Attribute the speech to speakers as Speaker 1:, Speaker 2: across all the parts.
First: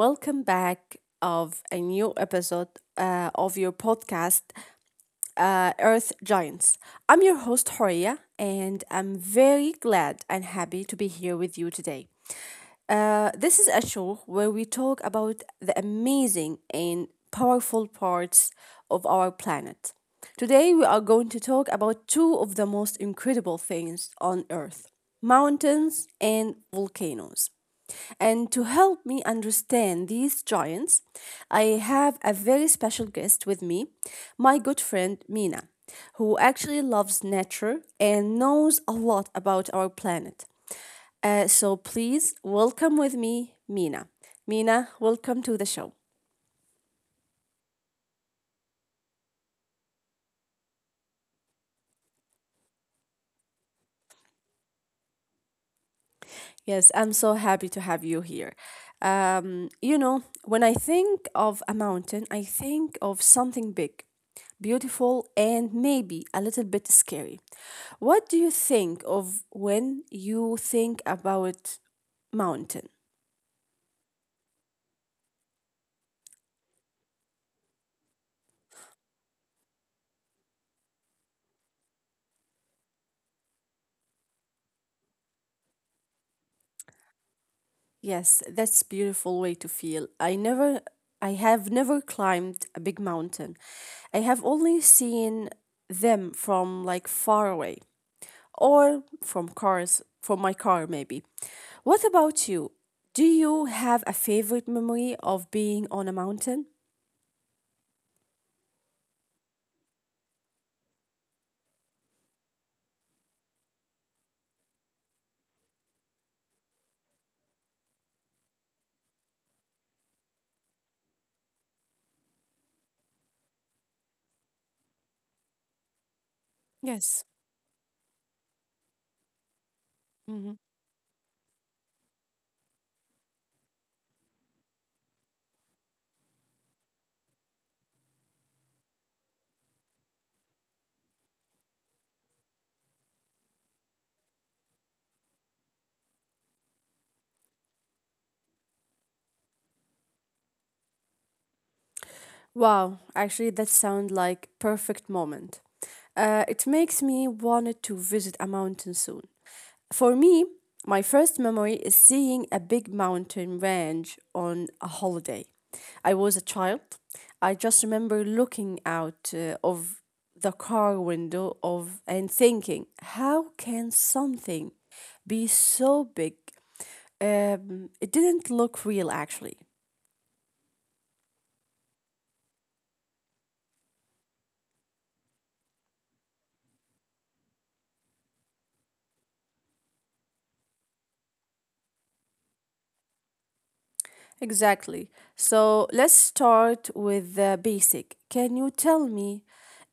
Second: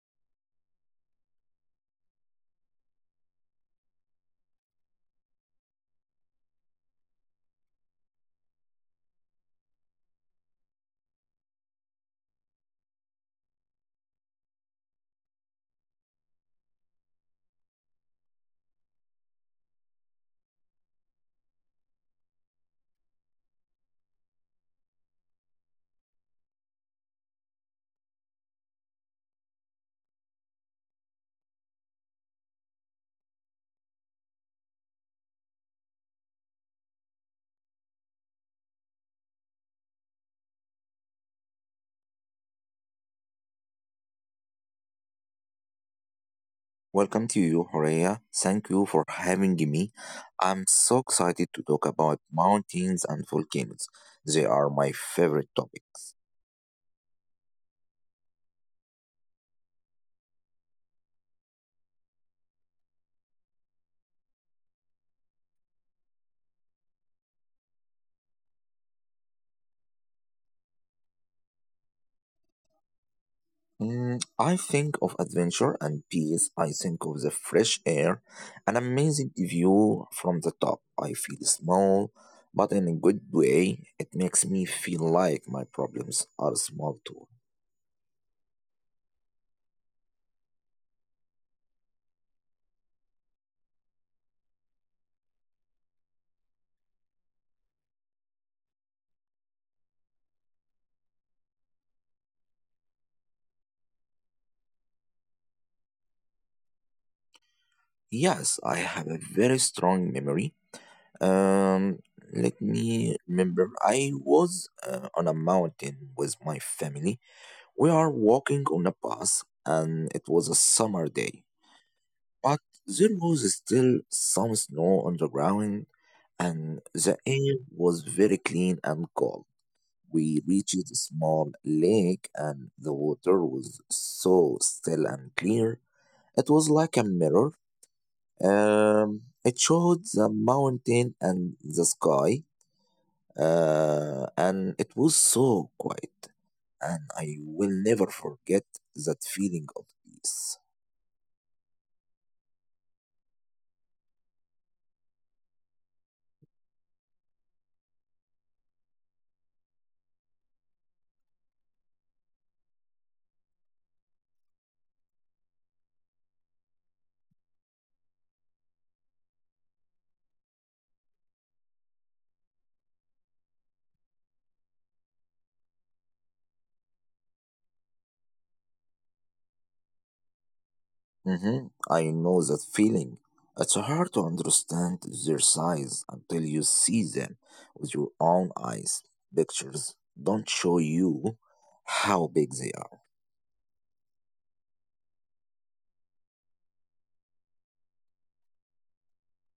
Speaker 1: welcome back of a new episode of your podcast Earth Giants. I'm your host Horia and I'm very glad and happy to be here with you today. This is a show where we talk about the amazing and powerful parts of our planet. Today, we are going to talk about two of the most incredible things on Earth, mountains and volcanoes. And to help me understand these giants, I have a very special guest with me, my good friend Mina, who actually loves nature and knows a lot about our planet. So please welcome with me Mina. Mina, welcome to the show.
Speaker 2: Welcome to you, Horea. Thank you for having me. I'm so excited to talk about mountains and volcanoes. They are my favorite topics.
Speaker 1: Yes, I'm so happy to have you here. When I think of a mountain, I think of something big, beautiful, and maybe a little bit scary. What do you think of when you think about mountain?
Speaker 2: I think of adventure and peace. I think of the fresh air, an amazing view from the top. I feel small, but in a good way. It makes me feel like my problems are small too.
Speaker 1: Yes, that's beautiful way to feel. I have never climbed a big mountain. I have only seen them from like far away or from cars, from my car maybe. What about you? Do you have a favorite memory of being on a mountain?
Speaker 2: Yes, I have a very strong memory. Um, Let me remember. I was on a mountain with my family. We are walking on a bus, and it was a summer day, but there was still some snow on the ground, and the
Speaker 1: Yes.
Speaker 2: air was very clean and cold. We reached a small lake, and the water was so still and clear. It was like a mirror. It showed the mountain and the sky. And it was so quiet, and I will never forget that feeling of peace.
Speaker 1: Wow, actually, that sounds like perfect moment. It makes me wanted to visit a mountain soon. For me, my first memory is seeing a big mountain range on a holiday. I was a child. I just remember looking out of the car window of and thinking, how can something be so big? It didn't look real actually.
Speaker 2: I know that feeling. It's hard to understand their size until you see them with your own eyes. Pictures don't show you how big they.
Speaker 1: Exactly. So let's start with the basic. Can you tell me,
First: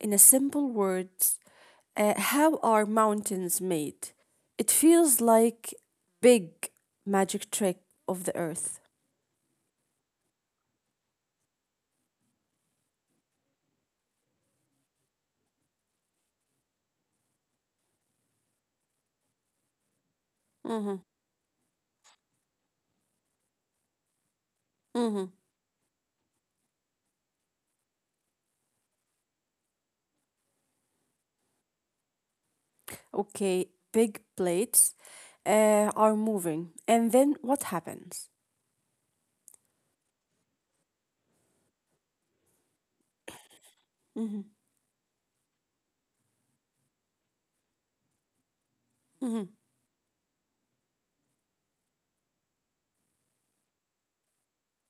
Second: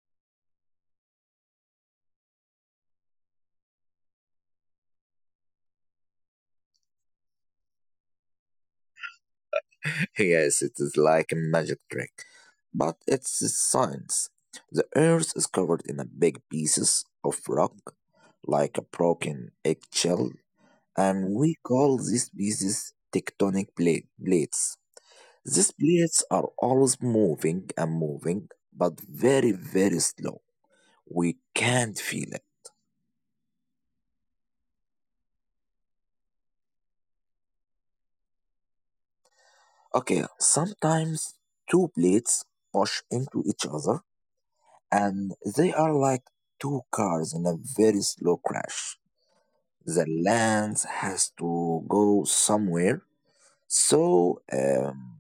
Speaker 1: in a simple words, how are mountains made? It feels like big magic trick of the earth.
Speaker 2: Yes, it is like a magic trick. But it's science. The earth is covered in a big pieces of rock, like a broken eggshell,
Speaker 1: Mm-hmm.
Speaker 2: and we call these pieces tectonic plates.
Speaker 1: Mm-hmm.
Speaker 2: These plates are always moving, but very, very slow. We can't feel it.
Speaker 1: Okay, big plates are moving, and then what happens?
Speaker 2: Okay, sometimes two plates push into each other,
Speaker 1: Mm-hmm.
Speaker 2: and they are like two cars in a very slow crash.
Speaker 1: Mm-hmm.
Speaker 2: The lens has to go somewhere. So, um,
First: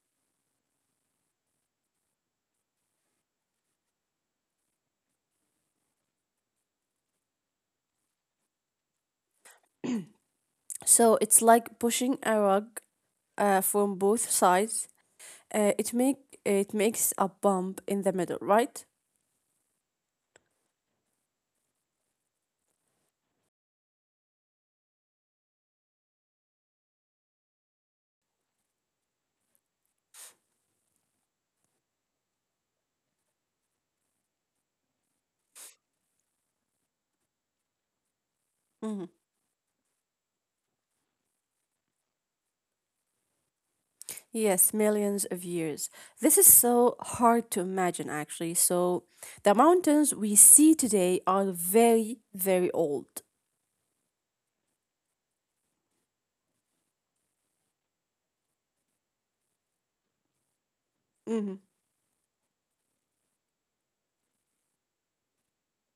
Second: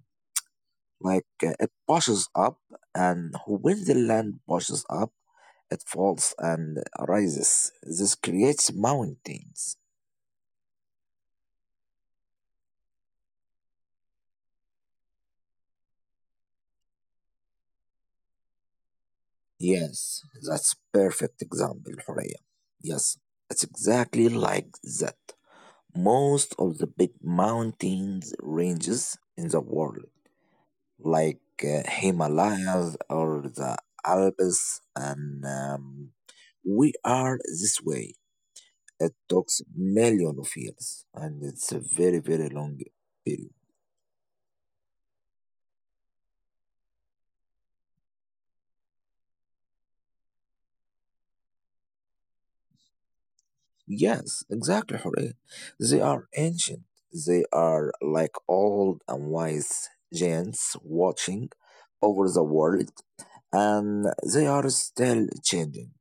Speaker 2: like uh, it pushes up, and when the land pushes up, it falls and rises. This creates mountains.
Speaker 1: So it's like pushing a rug from both sides. Uh, it make it makes a bump in the middle, right?
Speaker 2: Yes, that's perfect example, Horea. Yes, it's exactly like that. Most of the big mountains ranges in the world like Himalayas or the Alps, and we are this way.
Speaker 1: Mhm.
Speaker 2: It takes million of years, and it's a very very long period.
Speaker 1: Yes, millions of years. This is so hard to imagine, actually. So, the mountains we see today are very, very old.
Speaker 2: Yes, exactly, Hore. They are ancient. They are like old and wise giants watching
Speaker 1: Mhm.
Speaker 2: over the world, and they are still changing.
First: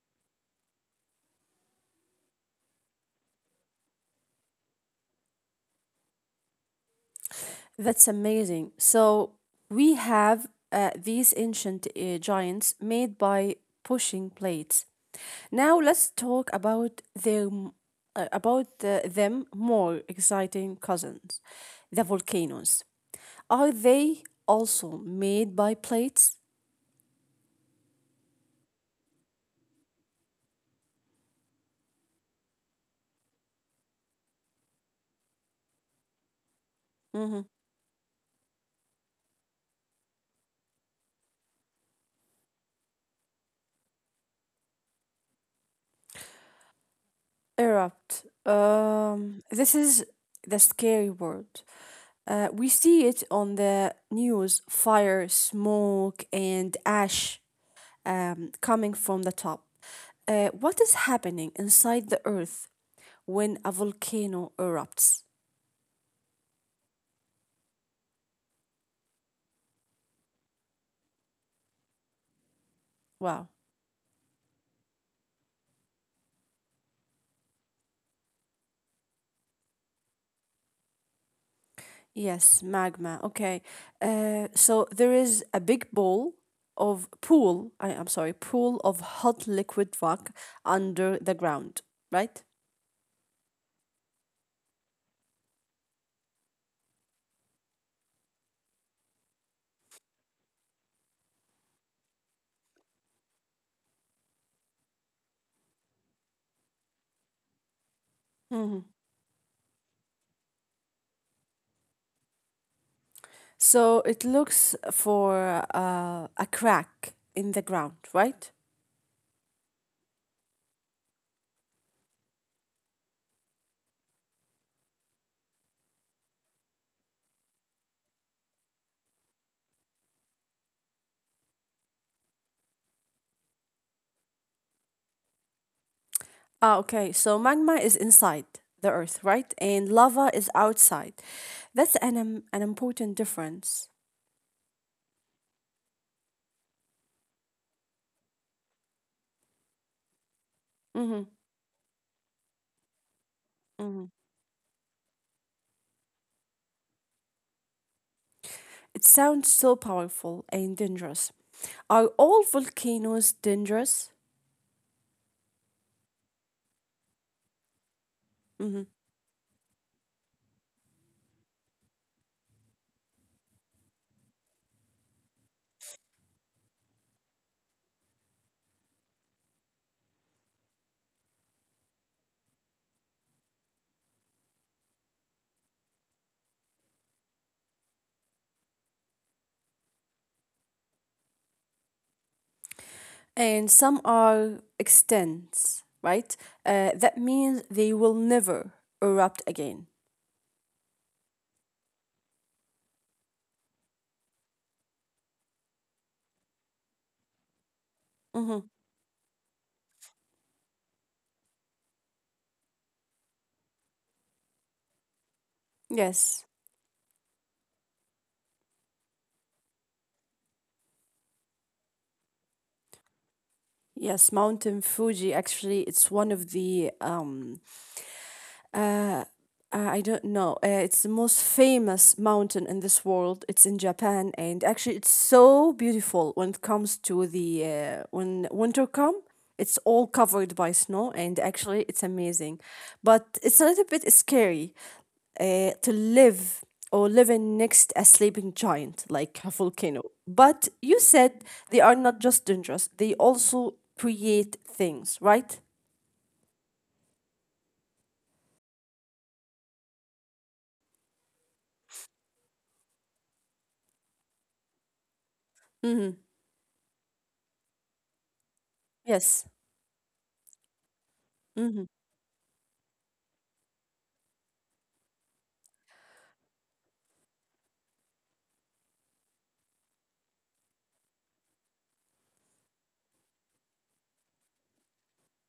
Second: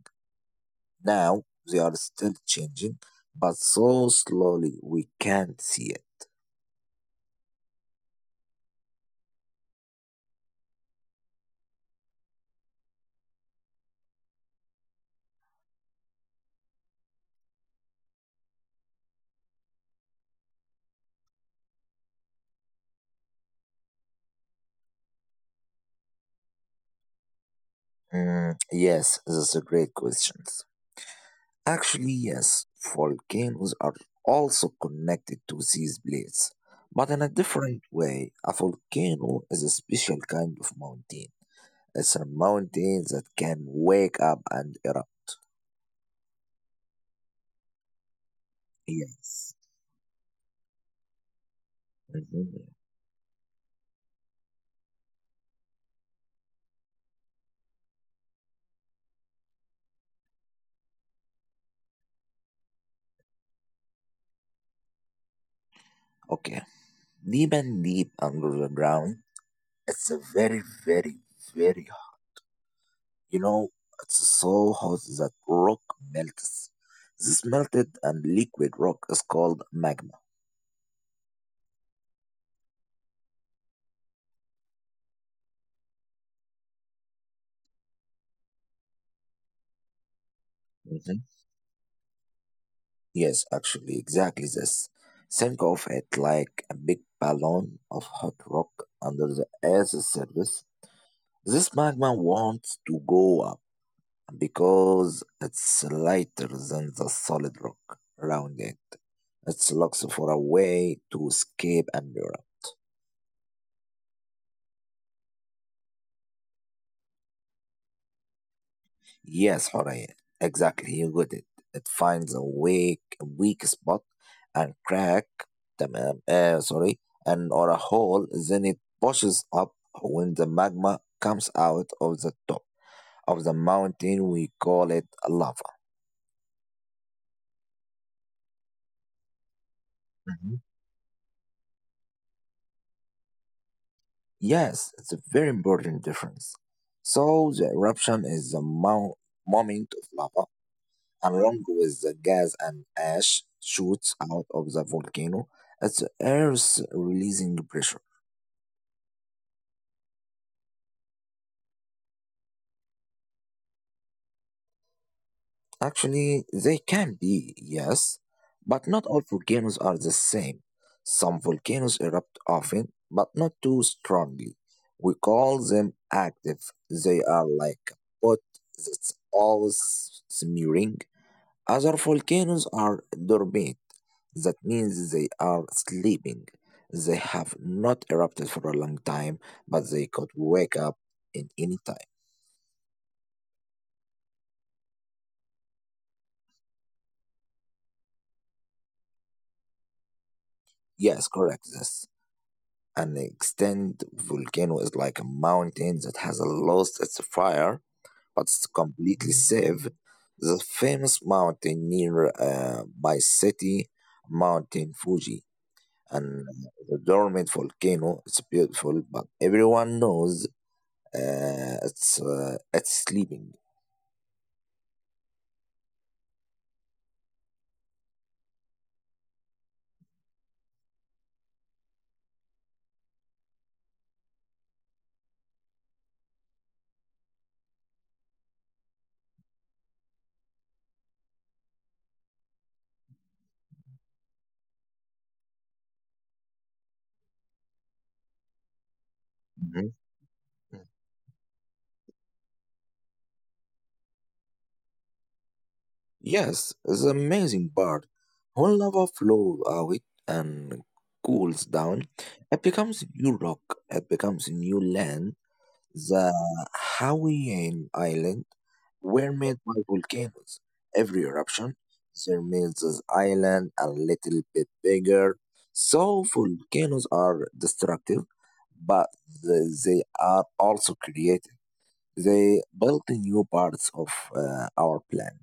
Speaker 2: Now they are still changing, but so slowly we can't see it.
Speaker 1: That's amazing. So, we have these ancient giants made by pushing plates. Now, let's talk about their m- about the, them more exciting cousins, the volcanoes. Are they also made by plates?
Speaker 2: Yes, that's a great question. Actually, yes, volcanoes are also connected to these blades, but in a different way. A volcano is a special kind of mountain. It's a mountain that can wake up and erupt.
Speaker 1: Erupt.
Speaker 2: Yes.
Speaker 1: This is the scary word. We
Speaker 2: Mhm.
Speaker 1: see it on the news fire, smoke, and ash coming from the top. What is happening inside the earth when a volcano erupts?
Speaker 2: Okay. Deep under the ground. It's a very, very, very hot.
Speaker 1: Wow.
Speaker 2: You know, it's so hot that rock melts. This melted and liquid rock is called magma.
Speaker 1: Yes, magma. Okay. So there is a big ball of pool, I'm sorry, pool of hot liquid rock under the ground, right?
Speaker 2: Yes, actually, exactly this. Think of it like a big balloon of hot rock under the Earth's surface. This magma wants to go up because it's lighter than the solid rock around
Speaker 1: Mm-hmm.
Speaker 2: it. It looks for a way to escape and burn.
Speaker 1: So it looks for a crack in the ground, right?
Speaker 2: Yes, Horia, exactly. You got it. It finds a weak spot and crack, تمام, uh, sorry, and or a hole. Then it pushes up when the magma comes out of the top of the mountain. We call it lava.
Speaker 1: Ah, okay. So magma is inside the earth, right? And lava is
Speaker 2: Mhm.
Speaker 1: outside. That's an important difference.
Speaker 2: Yes, it's a very important difference. So the eruption is the moment of lava
Speaker 1: Hmm.
Speaker 2: along with the gas and ash
Speaker 1: Hmm.
Speaker 2: shoots out of the volcano at the Earth's releasing pressure.
Speaker 1: It sounds so powerful and dangerous. Are all volcanoes dangerous?
Speaker 2: Actually, they can be, yes,
Speaker 1: Hmm.
Speaker 2: but not all volcanoes are the same. Some volcanoes erupt often, but not too strongly. We call them active. They are like a pot that's always smearing. Other volcanoes are dormant. That means they are sleeping. They have not erupted for a long time, but they could wake up in any time.
Speaker 1: And some are extinct, right? That means they will never erupt again.
Speaker 2: Yes, correct. This an extinct volcano is like a mountain that has lost its fire, but it's
Speaker 1: Hmm.
Speaker 2: completely safe. The famous mountain near my city, Mountain Fuji,
Speaker 1: Yes.
Speaker 2: and the dormant volcano. It's beautiful, but everyone knows it's sleeping.
Speaker 1: Yes, Mountain Fuji. Actually, it's one of the I don't know. It's the most famous mountain in this world. It's in Japan, and actually, it's so beautiful when it comes to the when winter come. It's all covered by snow, and actually, it's amazing. But it's a little bit scary to live or living next a sleeping giant like a
Speaker 2: Mhm.
Speaker 1: volcano. But
Speaker 2: Mm.
Speaker 1: you said they are not just dangerous; they also create things, right?
Speaker 2: Yes, it's an amazing part. When lava flows out and cools down, it becomes new rock. It becomes new land.
Speaker 1: Mhm.
Speaker 2: The Hawaiian island were
Speaker 1: Yes.
Speaker 2: made by volcanoes. Every eruption,
Speaker 1: Mhm.
Speaker 2: there makes this island a little bit bigger. So volcanoes are destructive, but they are also creative. They built new parts of our plan.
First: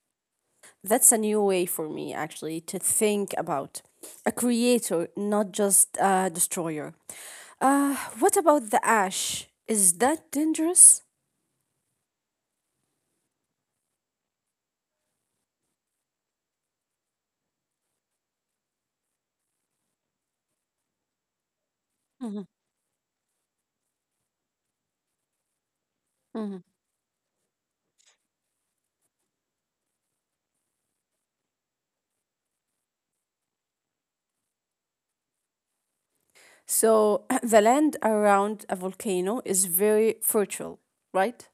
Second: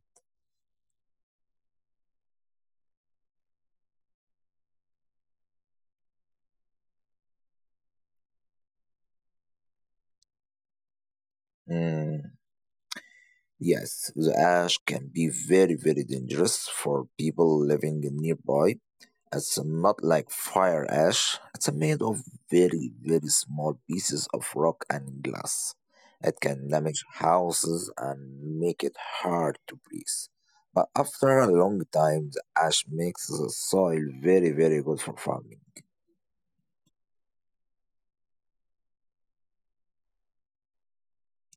Speaker 1: That's a new way for me actually to think about a creator, not just a destroyer. What about the ash? Is that dangerous?
Speaker 2: Mm, yes, the ash can be very, very dangerous for people living nearby. It's not like fire ash. It's made of
Speaker 1: Mhm,
Speaker 2: very, very small pieces of rock and glass. It
Speaker 1: mhm.
Speaker 2: can damage houses and make it hard to breathe. But after a long time, the ash makes the soil very, very good for farming.
Speaker 1: So the land around a volcano is very fertile, right?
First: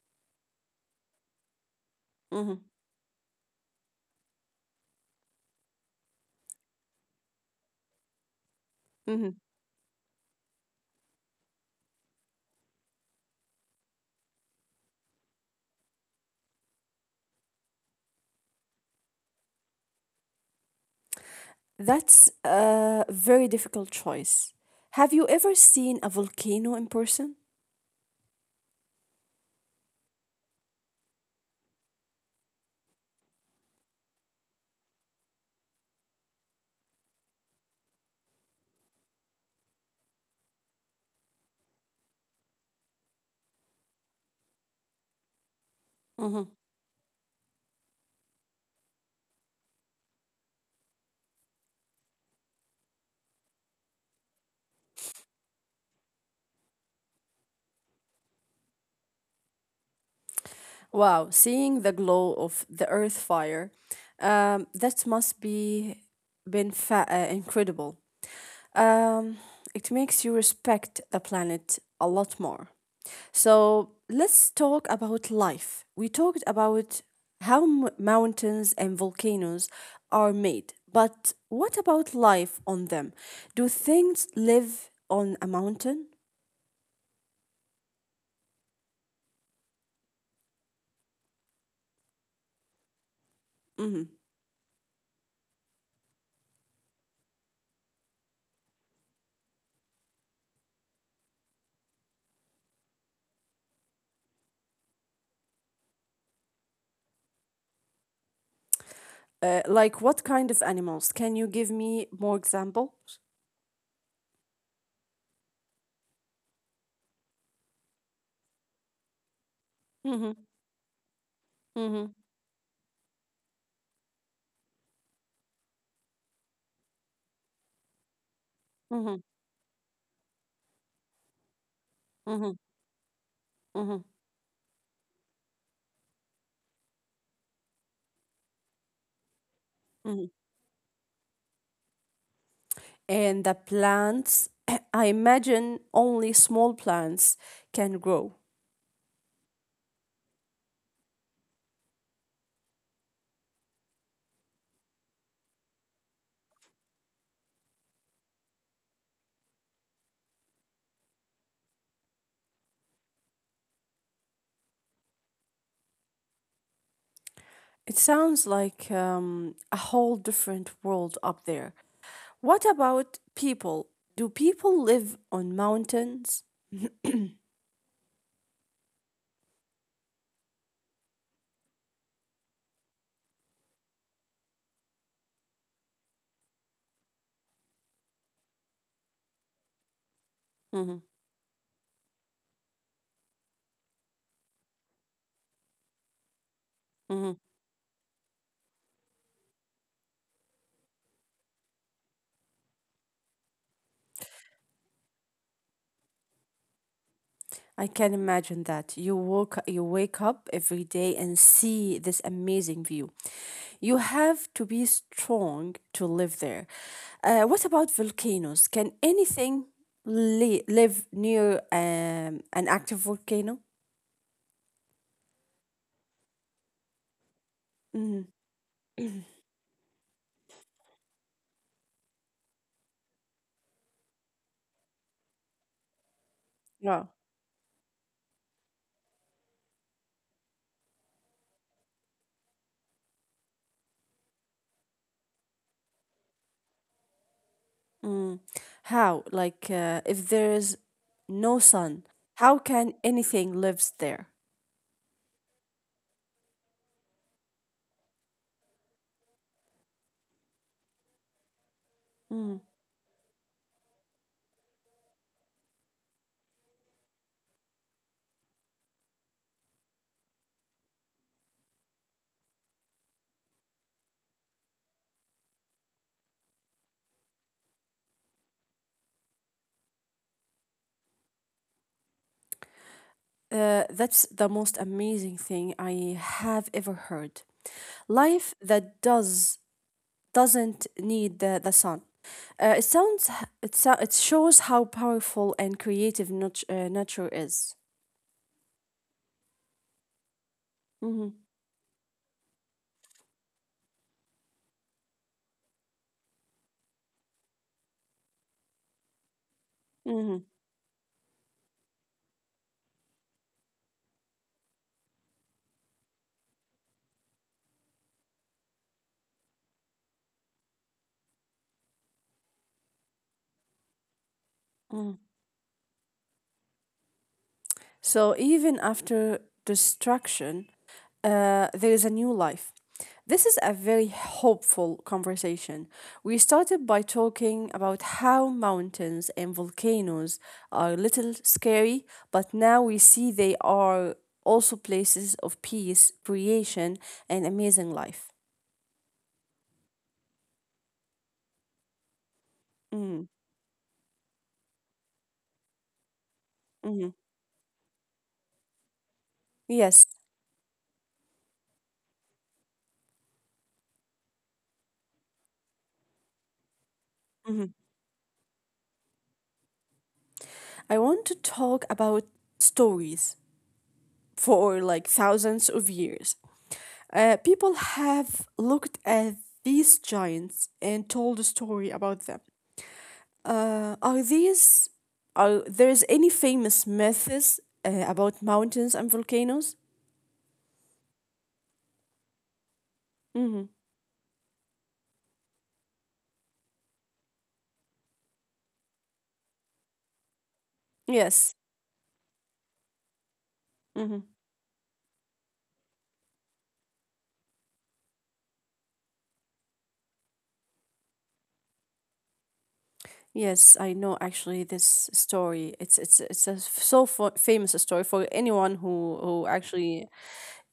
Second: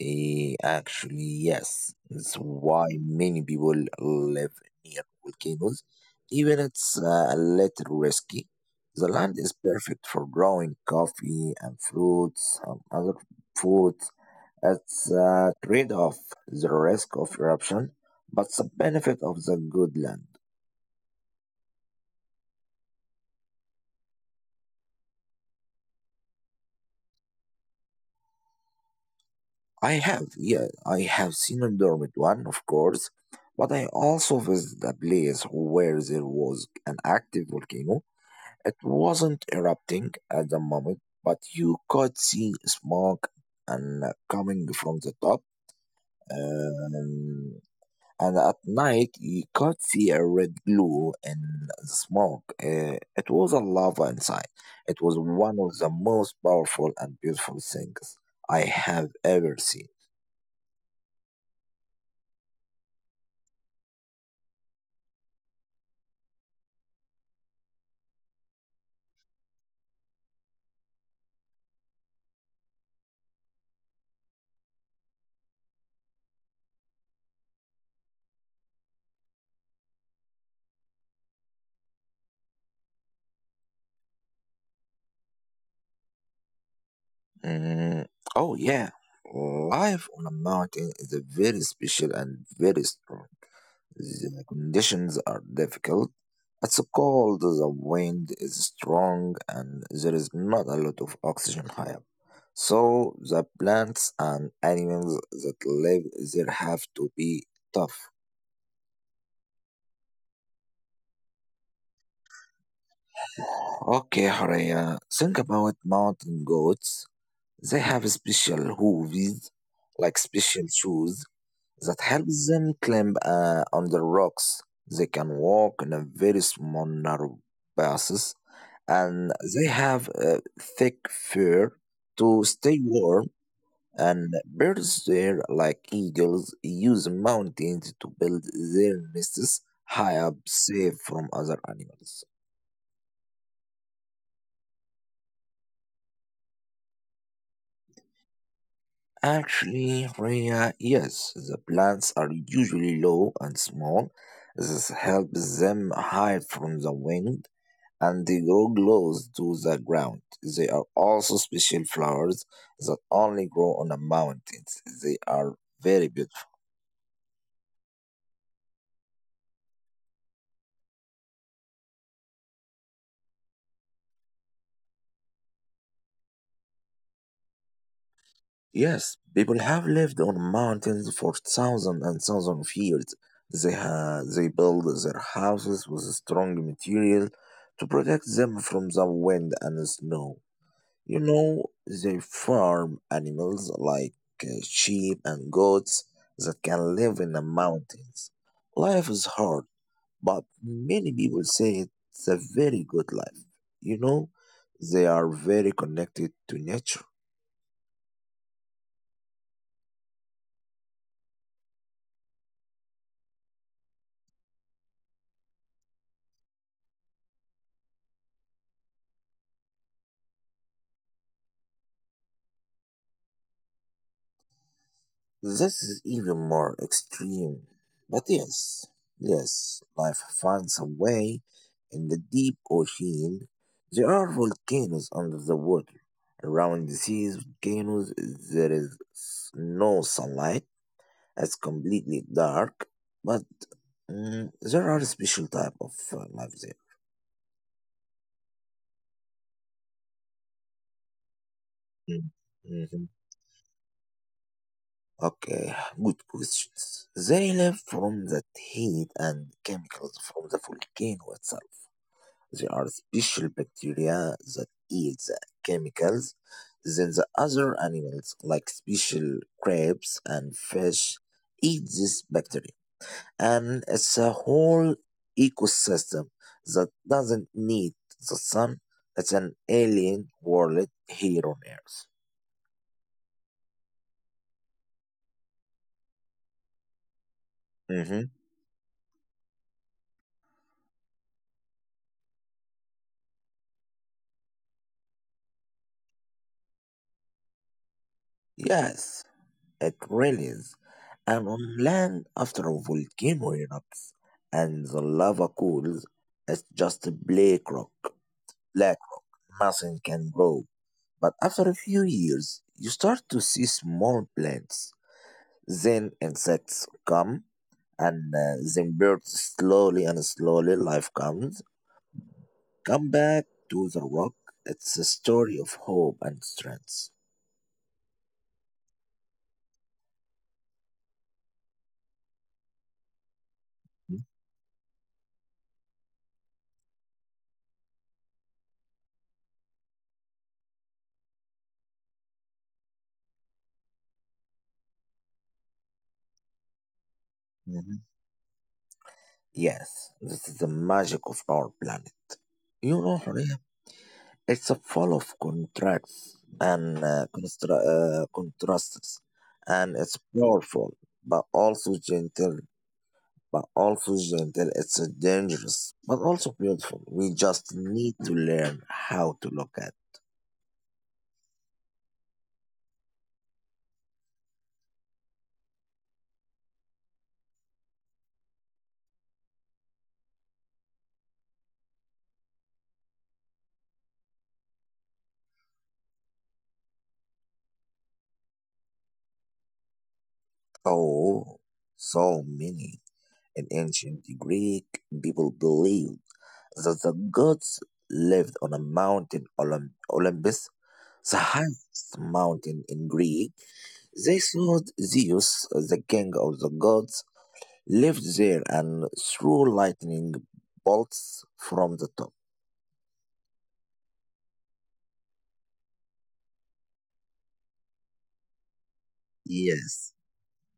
Speaker 2: Actually, yes. That's
Speaker 1: Mhm.
Speaker 2: why many people live near volcanoes, even it's a little risky. The
Speaker 1: Mhm.
Speaker 2: land is perfect for growing coffee and fruits and other foods. It's a trade-off, the risk of eruption, but the benefit of the good land.
Speaker 1: That's a very difficult choice. Have you ever seen a volcano in person?
Speaker 2: I have, yeah, I have seen a dormant one, of course, but I also visited a place where there was an active volcano. It wasn't erupting at the moment, but you could see smoke and coming from the top. Um, and at night, you could see a red glow in the smoke. It was a lava inside. It was one of the most powerful and beautiful things I have ever seen.
Speaker 1: Wow, seeing the glow of the earth fire, that must be been incredible. Um, it makes you respect the planet a lot more. So let's talk about life. We talked about how mountains and volcanoes are made, but what about life on them? Do things live on a mountain?
Speaker 2: Mm, oh yeah, life on a mountain is a very special and very strong.
Speaker 1: Hmm.
Speaker 2: The conditions are difficult. It's cold, the wind is strong, and there is not a lot of oxygen high up. So the plants and animals that live there have to be tough.
Speaker 1: Like what kind of animals? Can you give me more examples?
Speaker 2: Okay, Horea, think about mountain goats. They have special hooves, like
Speaker 1: Mm-hmm.
Speaker 2: special shoes, that helps them climb on the rocks. They can walk in a very small narrow passes
Speaker 1: Mhm,
Speaker 2: and they have a thick fur to
Speaker 1: mhm,
Speaker 2: stay warm,
Speaker 1: mhm,
Speaker 2: and birds there like eagles use mountains to build their nests high
Speaker 1: mhm.
Speaker 2: up safe from other animals.
Speaker 1: And the plants, I imagine only small plants can grow.
Speaker 2: Actually, Rhea, yes, the plants are usually low and small. This helps them hide from the wind and they grow close to the ground. They are also special flowers that only grow on the mountains. They are very beautiful.
Speaker 1: It sounds like a whole different world up there. What about people? Do people live on mountains?
Speaker 2: Yes, people have lived on mountains for thousands and thousands of years. They build their houses with strong material to protect them from the wind and snow.
Speaker 1: Mhm,
Speaker 2: You know, they farm animals like sheep and goats that can live in
Speaker 1: mhm.
Speaker 2: the mountains. Life is hard. But many people say it's a very good life. You know, they are very connected to nature.
Speaker 1: I can imagine that. You wake up every day and see this amazing view. You have to be strong to live there. What about volcanoes? Can anything live near an active volcano?
Speaker 2: This is even more extreme. But
Speaker 1: Mm.
Speaker 2: yes, yes, life finds a way in the deep ocean. There are volcanoes under the water. Around
Speaker 1: Yeah.
Speaker 2: these volcanoes, there is no sunlight. It's completely dark. But there are special type of life there.
Speaker 1: Mm. How? Like, if there is no sun, how
Speaker 2: Mhm.
Speaker 1: can anything lives there?
Speaker 2: Okay, good questions. They live from the heat and chemicals from the volcano itself. There
Speaker 1: Mm-hmm.
Speaker 2: are special bacteria that eat the chemicals. Then the other animals, like special crabs and fish, eat this bacteria. And it's a whole ecosystem that doesn't need the sun. It's an alien world here on Earth.
Speaker 1: That's the most amazing thing I have ever heard.
Speaker 2: hmm
Speaker 1: Life that doesn't need the sun. It sounds h- it so, it shows how powerful and creative nature is.
Speaker 2: Yes. It releases,
Speaker 1: Hmm.
Speaker 2: and on land after a volcano erupts and the lava cools, it's just a black rock, black, nothing can
Speaker 1: Hmm.
Speaker 2: grow. But after a few years, you start to see small plants, then insects come, and then birds slowly and slowly life comes. Come back to the rock. It's a
Speaker 1: Hmm.
Speaker 2: story of hope and strength.
Speaker 1: So even after destruction, there is a new life. This is a very
Speaker 2: Mhm.
Speaker 1: hopeful conversation. We started by talking about how mountains and volcanoes are a little scary, but now we see they are also places of peace, creation, and amazing
Speaker 2: Mhm.
Speaker 1: life.
Speaker 2: Yes, this is the magic of our planet. You know,
Speaker 1: Mm,
Speaker 2: Horea, it's a full of contracts and
Speaker 1: mhm.
Speaker 2: contrasts, and
Speaker 1: Yes.
Speaker 2: it's powerful, but also gentle. But also gentle. It's dangerous, but also beautiful. We just
Speaker 1: Mhm.
Speaker 2: need to learn how to look at.
Speaker 1: I want to talk about stories for like thousands of years. People have looked at these giants and told a story about them. Are these are there's any famous myths about mountains and volcanoes?
Speaker 2: Oh, so many
Speaker 1: Mm-hmm.
Speaker 2: in ancient Greek people believed that the gods lived on a mountain Olympus, the
Speaker 1: Yes.
Speaker 2: highest mountain in Greece.
Speaker 1: Mm-hmm.
Speaker 2: They made Zeus, the king of the gods, lived there and threw lightning bolts from the top.
Speaker 1: Yes, I know actually this story. It's a so famous story for anyone who actually
Speaker 2: Yes,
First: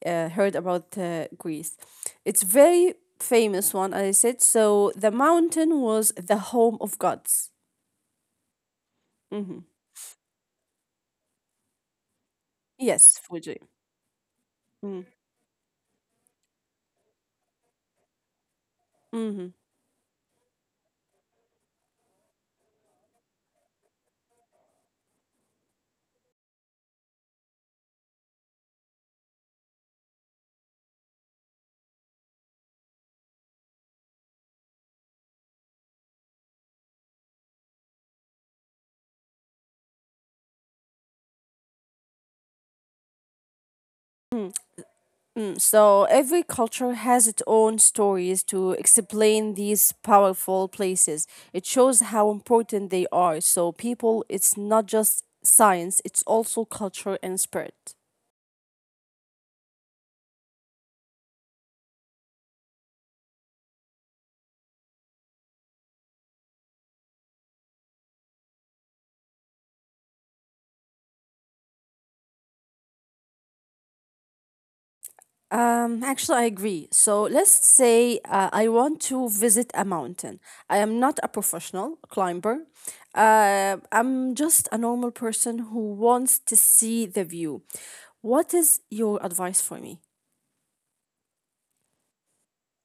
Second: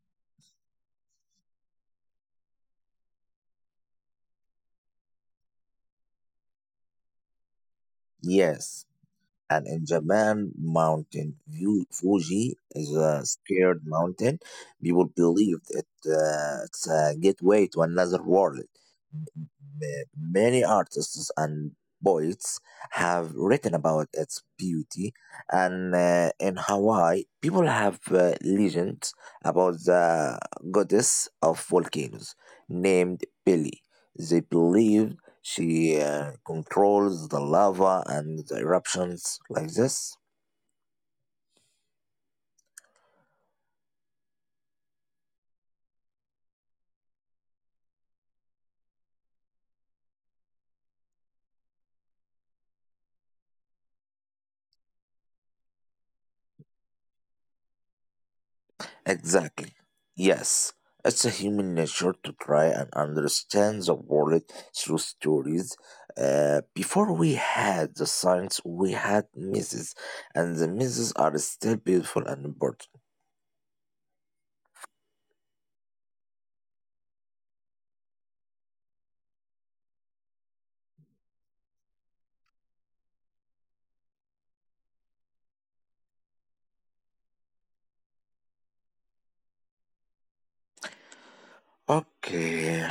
Speaker 1: heard about Greece. It's very famous one, as I said. So the mountain was the home of gods.
Speaker 2: yes.
Speaker 1: Hmm.
Speaker 2: And in Japan mountain, view Fuji is
Speaker 1: Yes,
Speaker 2: a
Speaker 1: Fuji.
Speaker 2: scared mountain.
Speaker 1: Mm.
Speaker 2: People believed it, it's a gateway to another world.
Speaker 1: Hmm.
Speaker 2: Many artists and poets have written about its beauty, and in Hawaii, people have legends about the goddess of volcanoes named Pili. They believe she controls the lava and the eruptions like this.
Speaker 1: Mm. Mm. So every culture has its own stories to explain these powerful places. It shows how important they are. So people, it's not just science; it's also culture and spirit.
Speaker 2: Exactly. Yes, it's a human nature to try and understand the world through stories. Before we had the science, we had myths, and the myths are still beautiful and important.
Speaker 1: Actually, I agree. So let's say I want to visit a mountain. I am not a professional climber. I'm just a normal person who wants to see the view. What is your advice for me?
Speaker 2: Okay.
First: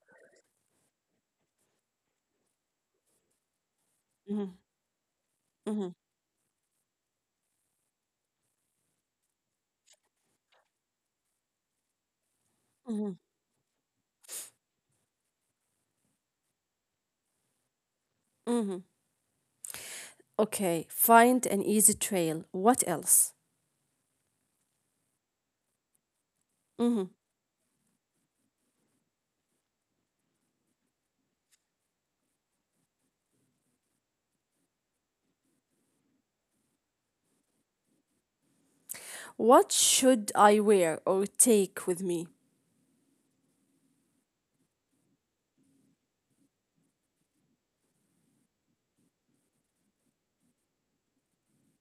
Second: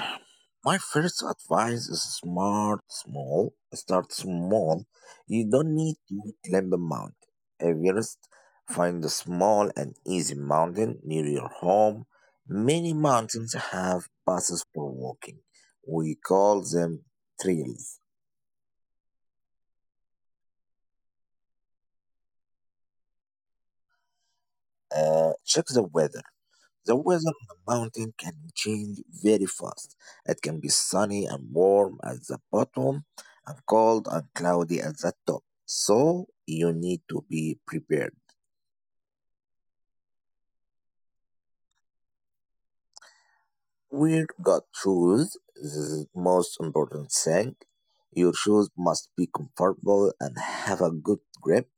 Speaker 2: My first advice is smart small. Start
Speaker 1: Mhm,
Speaker 2: small. You don't
Speaker 1: mhm,
Speaker 2: need to climb a mountain. Everest. Find a small and easy mountain near your home. Many
Speaker 1: mhm,
Speaker 2: mountains have passes for walking. We call them trails.
Speaker 1: mhm. Okay, find an easy trail. What else?
Speaker 2: Check the weather. The
Speaker 1: Mhm.
Speaker 2: weather on the mountain can change very fast. It can be sunny and warm at the bottom and cold and cloudy at the top. So you need to be prepared.
Speaker 1: What should I wear or take with me?
Speaker 2: Wear good shoes is the most important thing. Your shoes must be comfortable and have a good grip.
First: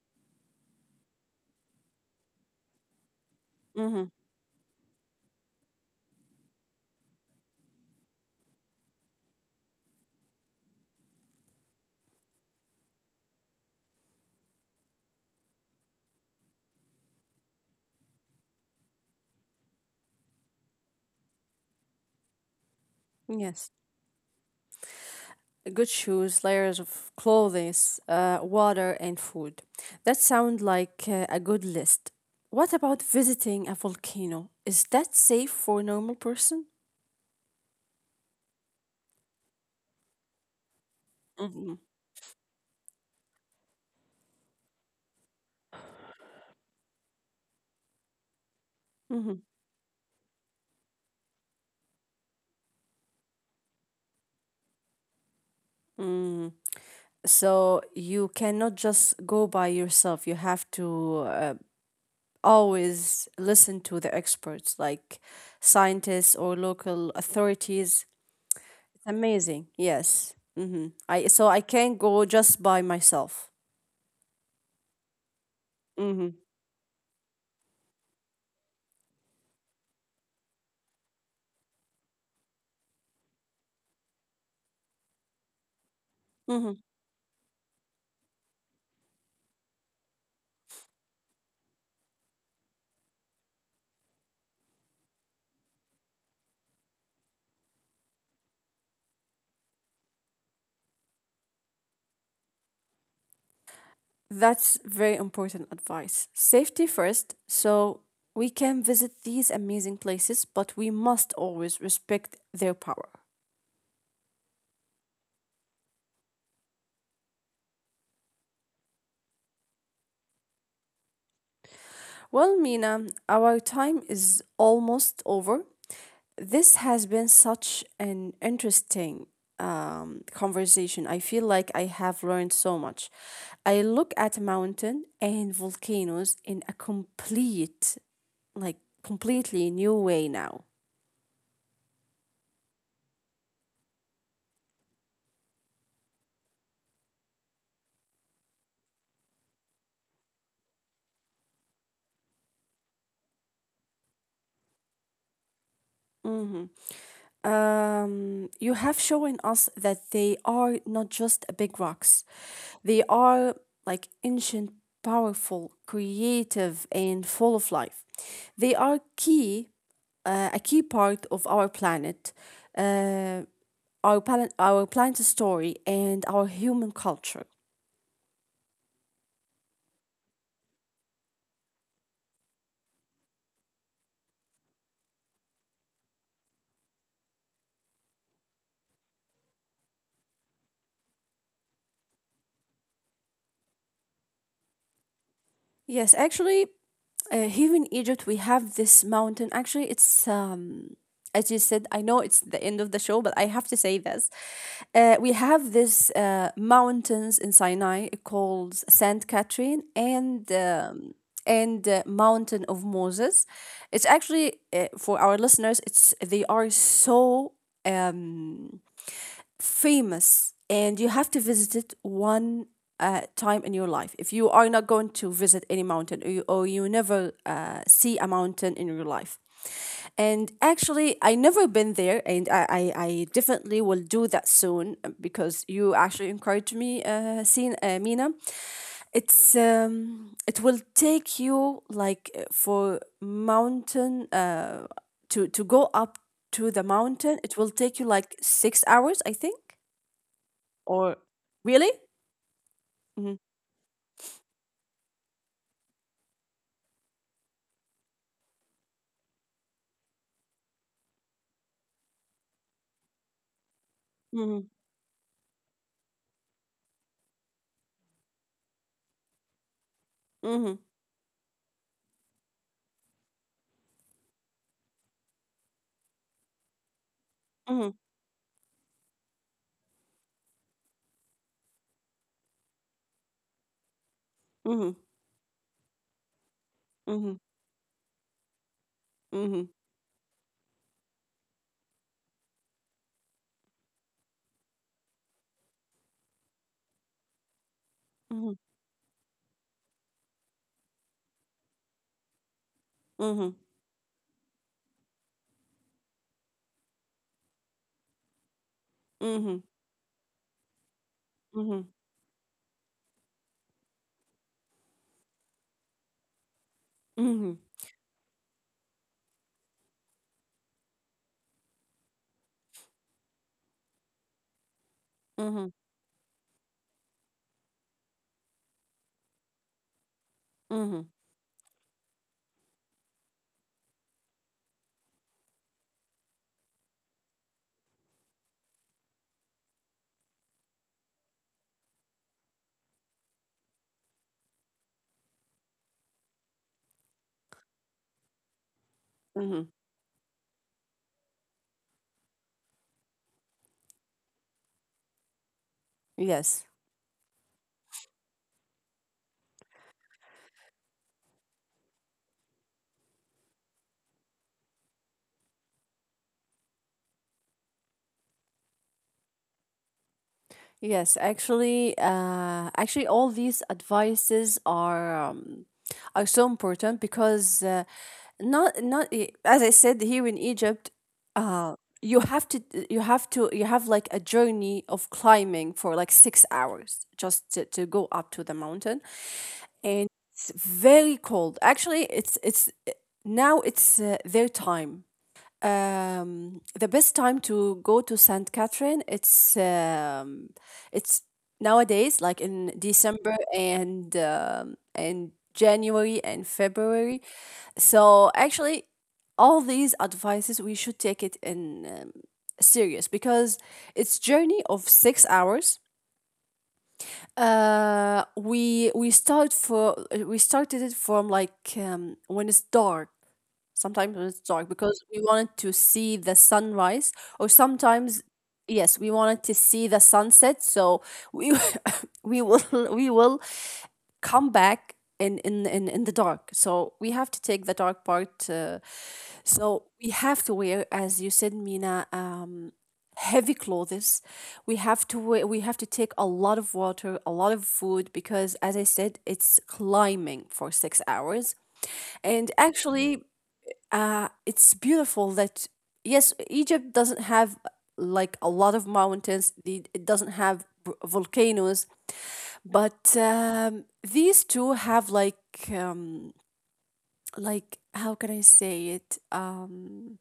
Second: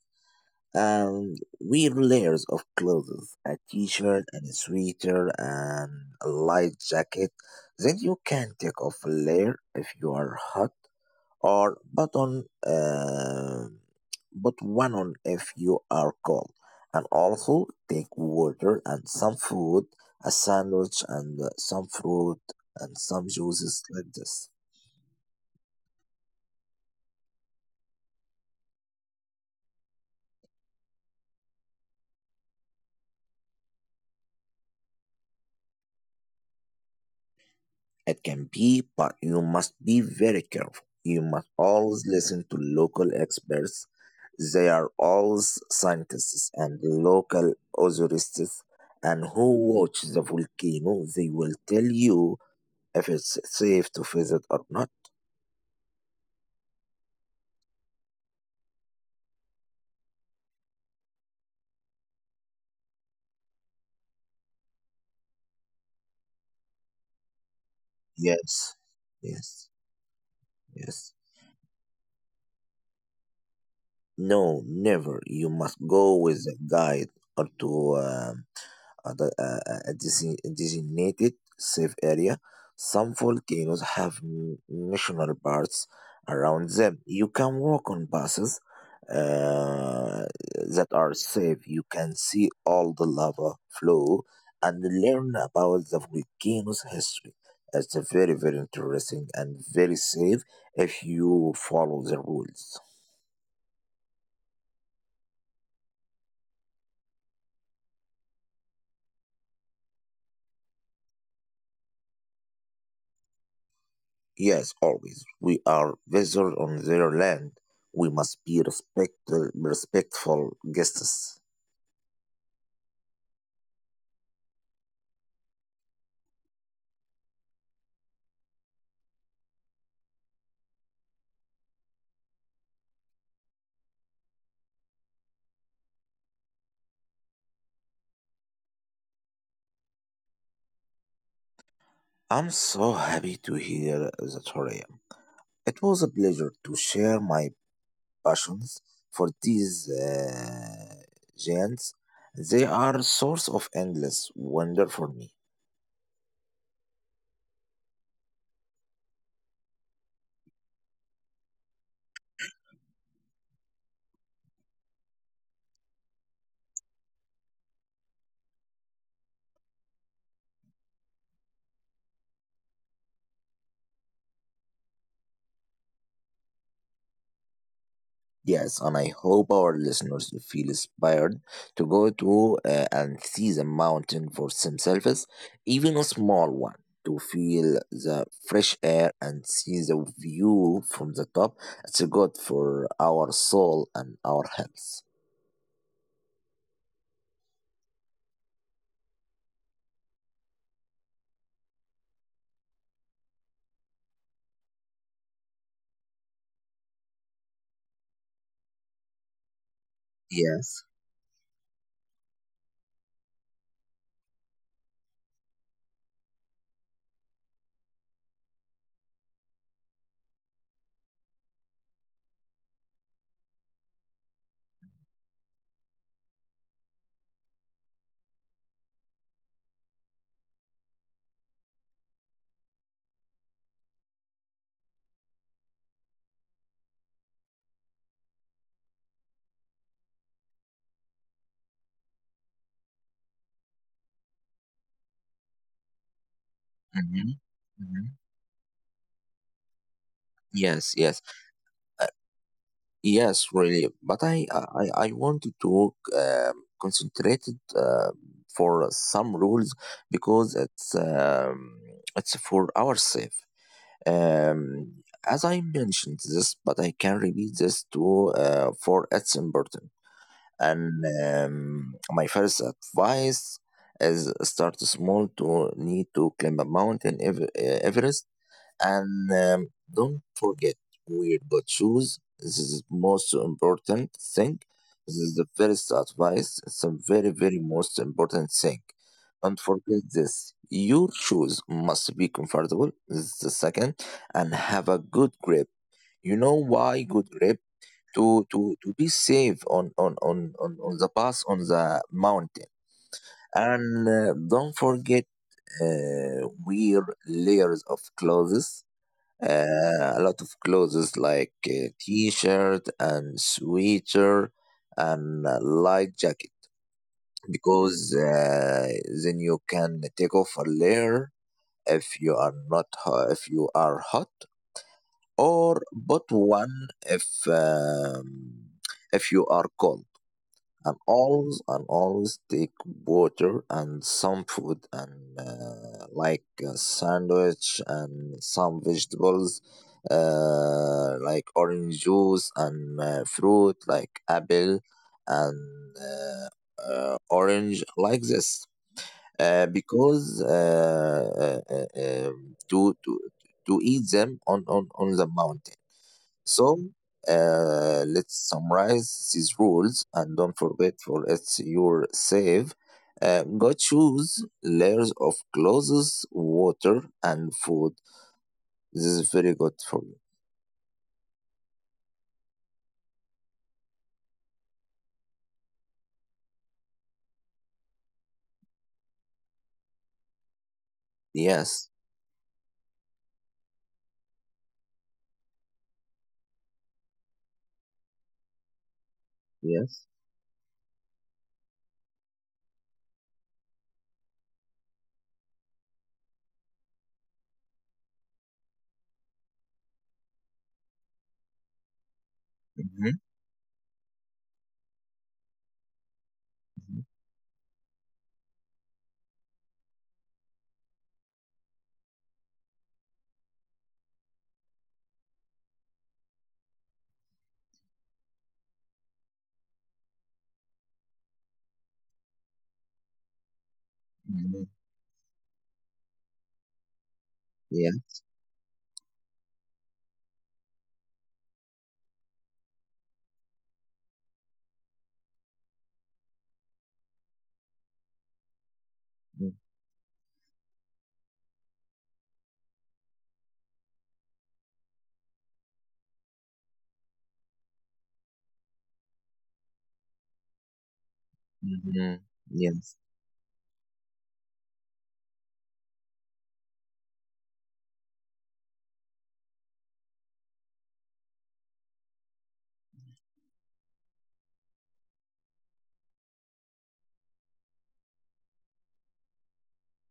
Speaker 2: And wear layers of clothes, a
Speaker 1: Mhm.
Speaker 2: t-shirt and a sweater and a light jacket. Then you can take off a layer if you are hot or but on but one on if you are cold and also take water and some food, a sandwich and some fruit and some
Speaker 1: Yes,
Speaker 2: juices like this.
Speaker 1: good shoes, layers of clothes, water, and food. That sounds like a good list. What about visiting a volcano? Is that safe for a normal person?
Speaker 2: It can be, but you must be very careful. You must
Speaker 1: Hmm.
Speaker 2: always listen to local experts. They are always scientists and local authorities and
Speaker 1: Hmm.
Speaker 2: who watch the volcano. They will tell you if it's safe to visit or not.
Speaker 1: So you cannot just go by yourself. You have to always listen to the experts, like scientists or local authorities.
Speaker 2: Yes,
Speaker 1: It's amazing.
Speaker 2: yes,
Speaker 1: Yes. Hmm.
Speaker 2: yes.
Speaker 1: I can't go just by myself.
Speaker 2: No, never. You must
Speaker 1: Mm-hmm.
Speaker 2: go with a guide or to other a designated safe area. Some volcanoes have national parks around them. You can walk on buses uh, that are safe. You can see all the lava flow and learn about the volcano's history. It's a very, very interesting and very safe if you follow the rules.
Speaker 1: That's very important advice. Safety first. So we can visit these amazing places, but we must always respect their power.
Speaker 2: Yes, always. We are visitors on their land. We must be respectful guests.
Speaker 1: Well, Mina, our time is almost over. This has been such an interesting conversation. I feel like I have learned so much. I look at mountain and volcanoes in a like completely new way now.
Speaker 2: I'm so happy to hear that, Horia. It was a pleasure to share my passions for these giants. They are a source of endless wonder for me.
Speaker 1: Mm-hmm. You have shown us that they are not just big rocks, they are like ancient, powerful, creative, and full of life. They are a key part of our uh, planet's story, and our human culture.
Speaker 2: Yes, and I hope our listeners feel inspired to go to and see the mountain for themselves, even a small one, to feel the fresh air and see the view from the top. It's good for our soul and our health.
Speaker 1: Yes, actually, here in Egypt we have this mountain. Actually, it's as you said, I know it's the end of the show, but I have to say this. We have this mountains in Sinai called Saint Catherine and
Speaker 2: Yes.
Speaker 1: um, and uh, Mountain of Moses. It's actually for our listeners. It's they are so. Um, Famous and you have to visit it one time in your life. If you are not going to visit any mountain or you never see a mountain in your life. And actually, I never been there, and I definitely will do that soon because you actually encouraged me, seen Mina, it will take you like for mountain to go up to the
Speaker 2: Hmm.
Speaker 1: mountain. It will take
Speaker 2: Hmm.
Speaker 1: you like 6 hours, I think.
Speaker 2: Yes,
Speaker 1: Or
Speaker 2: yes.
Speaker 1: really? Mhm.
Speaker 2: Yes, really. But I wanted to work concentrated for some rules because it's for our safe.
Speaker 1: Mhm.
Speaker 2: As I mentioned this, but I can repeat this too. For it's important.
Speaker 1: Mhm.
Speaker 2: And my first advice is start small to need to climb a mountain.
Speaker 1: Mhm.
Speaker 2: Everest. And don't forget, wear good shoes. This is most important thing.
Speaker 1: Mhm.
Speaker 2: This is the first advice. It's a very,
Speaker 1: Mhm.
Speaker 2: very most important thing. Don't
Speaker 1: Mhm.
Speaker 2: forget this. Your shoes must be comfortable. This is the second, and have a good grip. You know why good grip? To be safe on the pass on the mountain.
Speaker 1: Mhm.
Speaker 2: And don't forget, wear layers of clothes,
Speaker 1: Mhm.
Speaker 2: a lot of clothes like
Speaker 1: Mhm. Mhm.
Speaker 2: t-shirt and sweater and a light jacket
Speaker 1: Mhm.
Speaker 2: because then you can take off a layer if you are not if you are hot
Speaker 1: Mhm.
Speaker 2: or but one if you are cold. And
Speaker 1: Mhm.
Speaker 2: always and always take water and some food and like a sandwich and some vegetables, like orange juice and fruit like apple and orange like this,
Speaker 1: Mhm.
Speaker 2: because to, to eat them on, on the mountain.
Speaker 1: Yes.
Speaker 2: So let's summarize these rules and don't forget for it's your save. Go choose layers of clothes, water, and food. This is very good for you.
Speaker 1: Yes, actually, all these advices are so important because not not I- as I said here in Egypt, uh,
Speaker 2: Yes,
Speaker 1: you have to you have like a journey of climbing for like 6 hours just to go up to the mountain, and
Speaker 2: yes.
Speaker 1: it's very cold. Actually, it's now it's their time, the best time to go to St. Catherine, it's it's nowadays like in
Speaker 2: Mm-hmm.
Speaker 1: December and January and February. So actually, all these advices we should take it in serious because it's journey of 6 hours. Uh, we we start for we started it from like when it's dark. Sometimes when it's
Speaker 2: Mm-hmm.
Speaker 1: dark because we wanted to see the sunrise, or
Speaker 2: Yes.
Speaker 1: sometimes, yes, we wanted to see the sunset. So we we will we will come back in the dark. So we have to take the dark part.
Speaker 2: Mm-hmm.
Speaker 1: So we have to wear, as you said, Mina, heavy clothes. We have to take a lot of water, a lot of food because, as I said, it's climbing for 6 hours.
Speaker 2: Mm-hmm.
Speaker 1: And
Speaker 2: Yes.
Speaker 1: actually, it's beautiful that yes Egypt doesn't have like a lot of mountains, it doesn't have volcanoes but these two have like how can I say it,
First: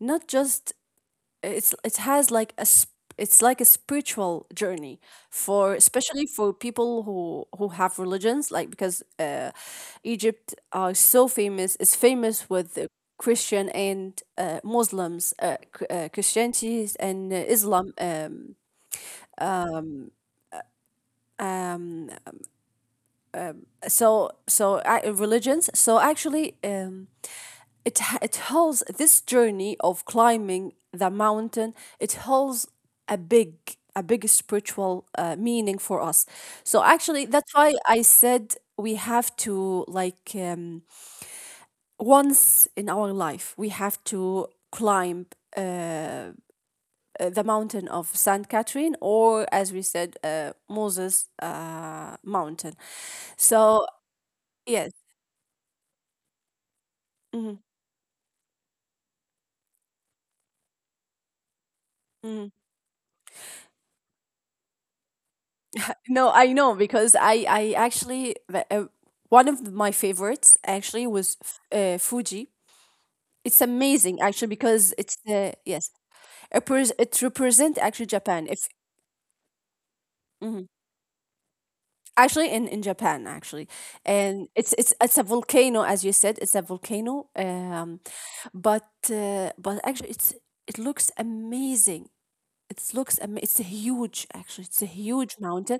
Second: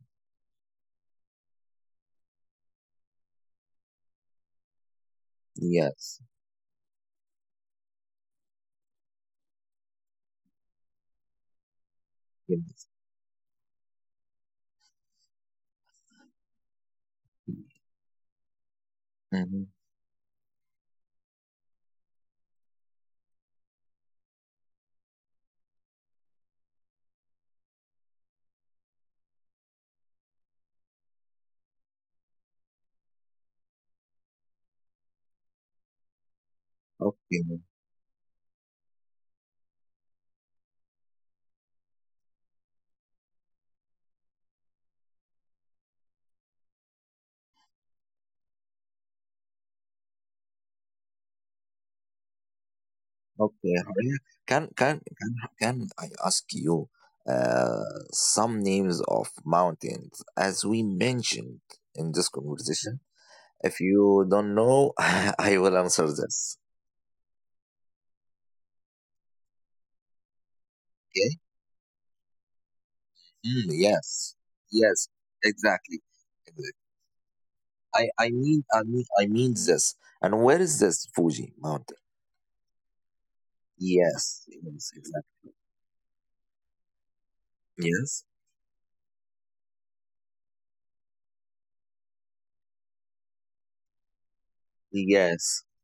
Speaker 1: not just, it's it has like a sp- it's like a spiritual journey for
Speaker 2: Yes.
Speaker 1: especially for people who have religions like because Egypt are so famous is famous with the
Speaker 2: Yes.
Speaker 1: Christian and Muslims, Christianity and Islam
Speaker 2: Mm-hmm.
Speaker 1: um religions, so actually it holds this journey of climbing the mountain, it holds a big a big spiritual meaning for us, so actually
Speaker 2: Okay.
Speaker 1: that's why I said we have to like, once in our life we have to climb uh, the mountain of Saint Catherine, or as we said, Moses mountain.
Speaker 2: Okay,
Speaker 1: So
Speaker 2: Haria, can
Speaker 1: yes.
Speaker 2: can can can I ask you uh, some names of mountains as we mentioned in this
Speaker 1: Mhm.
Speaker 2: conversation? If you don't know, I will answer
Speaker 1: No, I
Speaker 2: this.
Speaker 1: know because I actually one of my favorites actually was
Speaker 2: Okay?
Speaker 1: Fuji. It's
Speaker 2: Mm,
Speaker 1: amazing
Speaker 2: yes,
Speaker 1: actually because
Speaker 2: yes,
Speaker 1: it's yes,
Speaker 2: exactly.
Speaker 1: it,
Speaker 2: Exact-
Speaker 1: pres- it represent actually
Speaker 2: I I
Speaker 1: Japan. If
Speaker 2: mean I mean I mean this. And where
Speaker 1: mhm.
Speaker 2: is this Fuji mountain?
Speaker 1: Actually in Japan actually,
Speaker 2: Yes,
Speaker 1: and it's
Speaker 2: yes,
Speaker 1: it's it's
Speaker 2: exactly.
Speaker 1: a volcano as you said. It's a volcano.
Speaker 2: Yes,
Speaker 1: But but actually it looks amazing. It looks am- it's a huge actually it's a huge
Speaker 2: yes,
Speaker 1: mountain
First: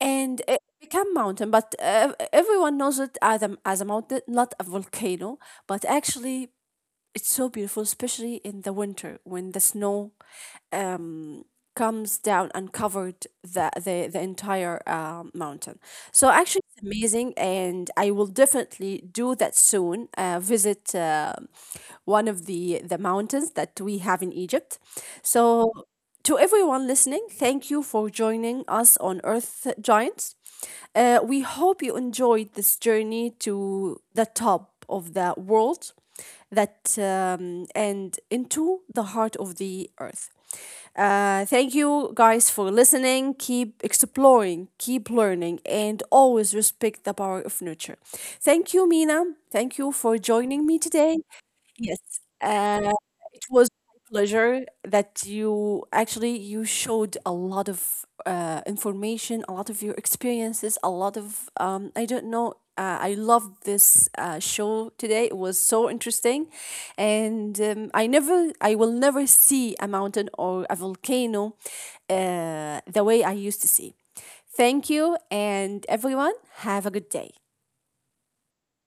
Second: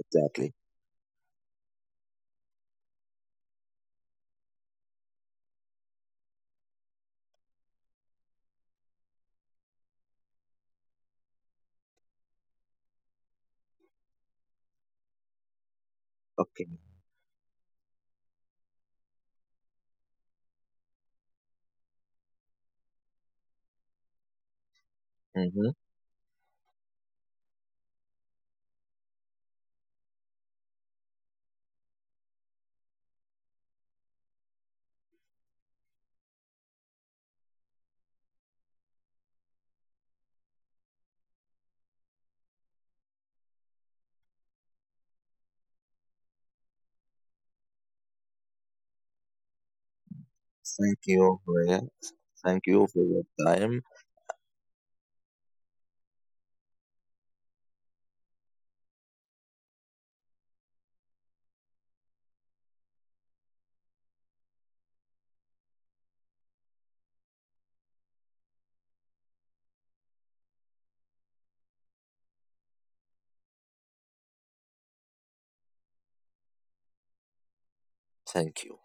Speaker 1: and it became mountain but everyone knows it as a mountain not a volcano, but actually it's so beautiful, especially in the winter when the snow, um, comes down and covered the entire mountain. So actually,
Speaker 2: Okay.
Speaker 1: it's amazing, and I will definitely do that soon. Visit one of the mountains that we have in Egypt. So.
Speaker 2: Mm-hmm.
Speaker 1: To everyone listening, thank you for joining us on Earth Giants. We hope you enjoyed this journey to the top of the world that and into the heart of the earth. Thank you guys for listening. Keep exploring, keep learning, and always respect the power of nature. Thank you, Mina. Thank you for joining me
Speaker 2: Thank
Speaker 1: today.
Speaker 2: you, Haria.
Speaker 1: Yes,
Speaker 2: Thank you
Speaker 1: uh,
Speaker 2: for your
Speaker 1: it was
Speaker 2: time.
Speaker 1: my pleasure that you showed a lot of information, a lot of your experiences, a lot of I don't know. I love this show today. It was so interesting, and I will never see a mountain or a volcano the way I used to see. Thank you, and everyone have a good day.
Speaker 2: Thank you.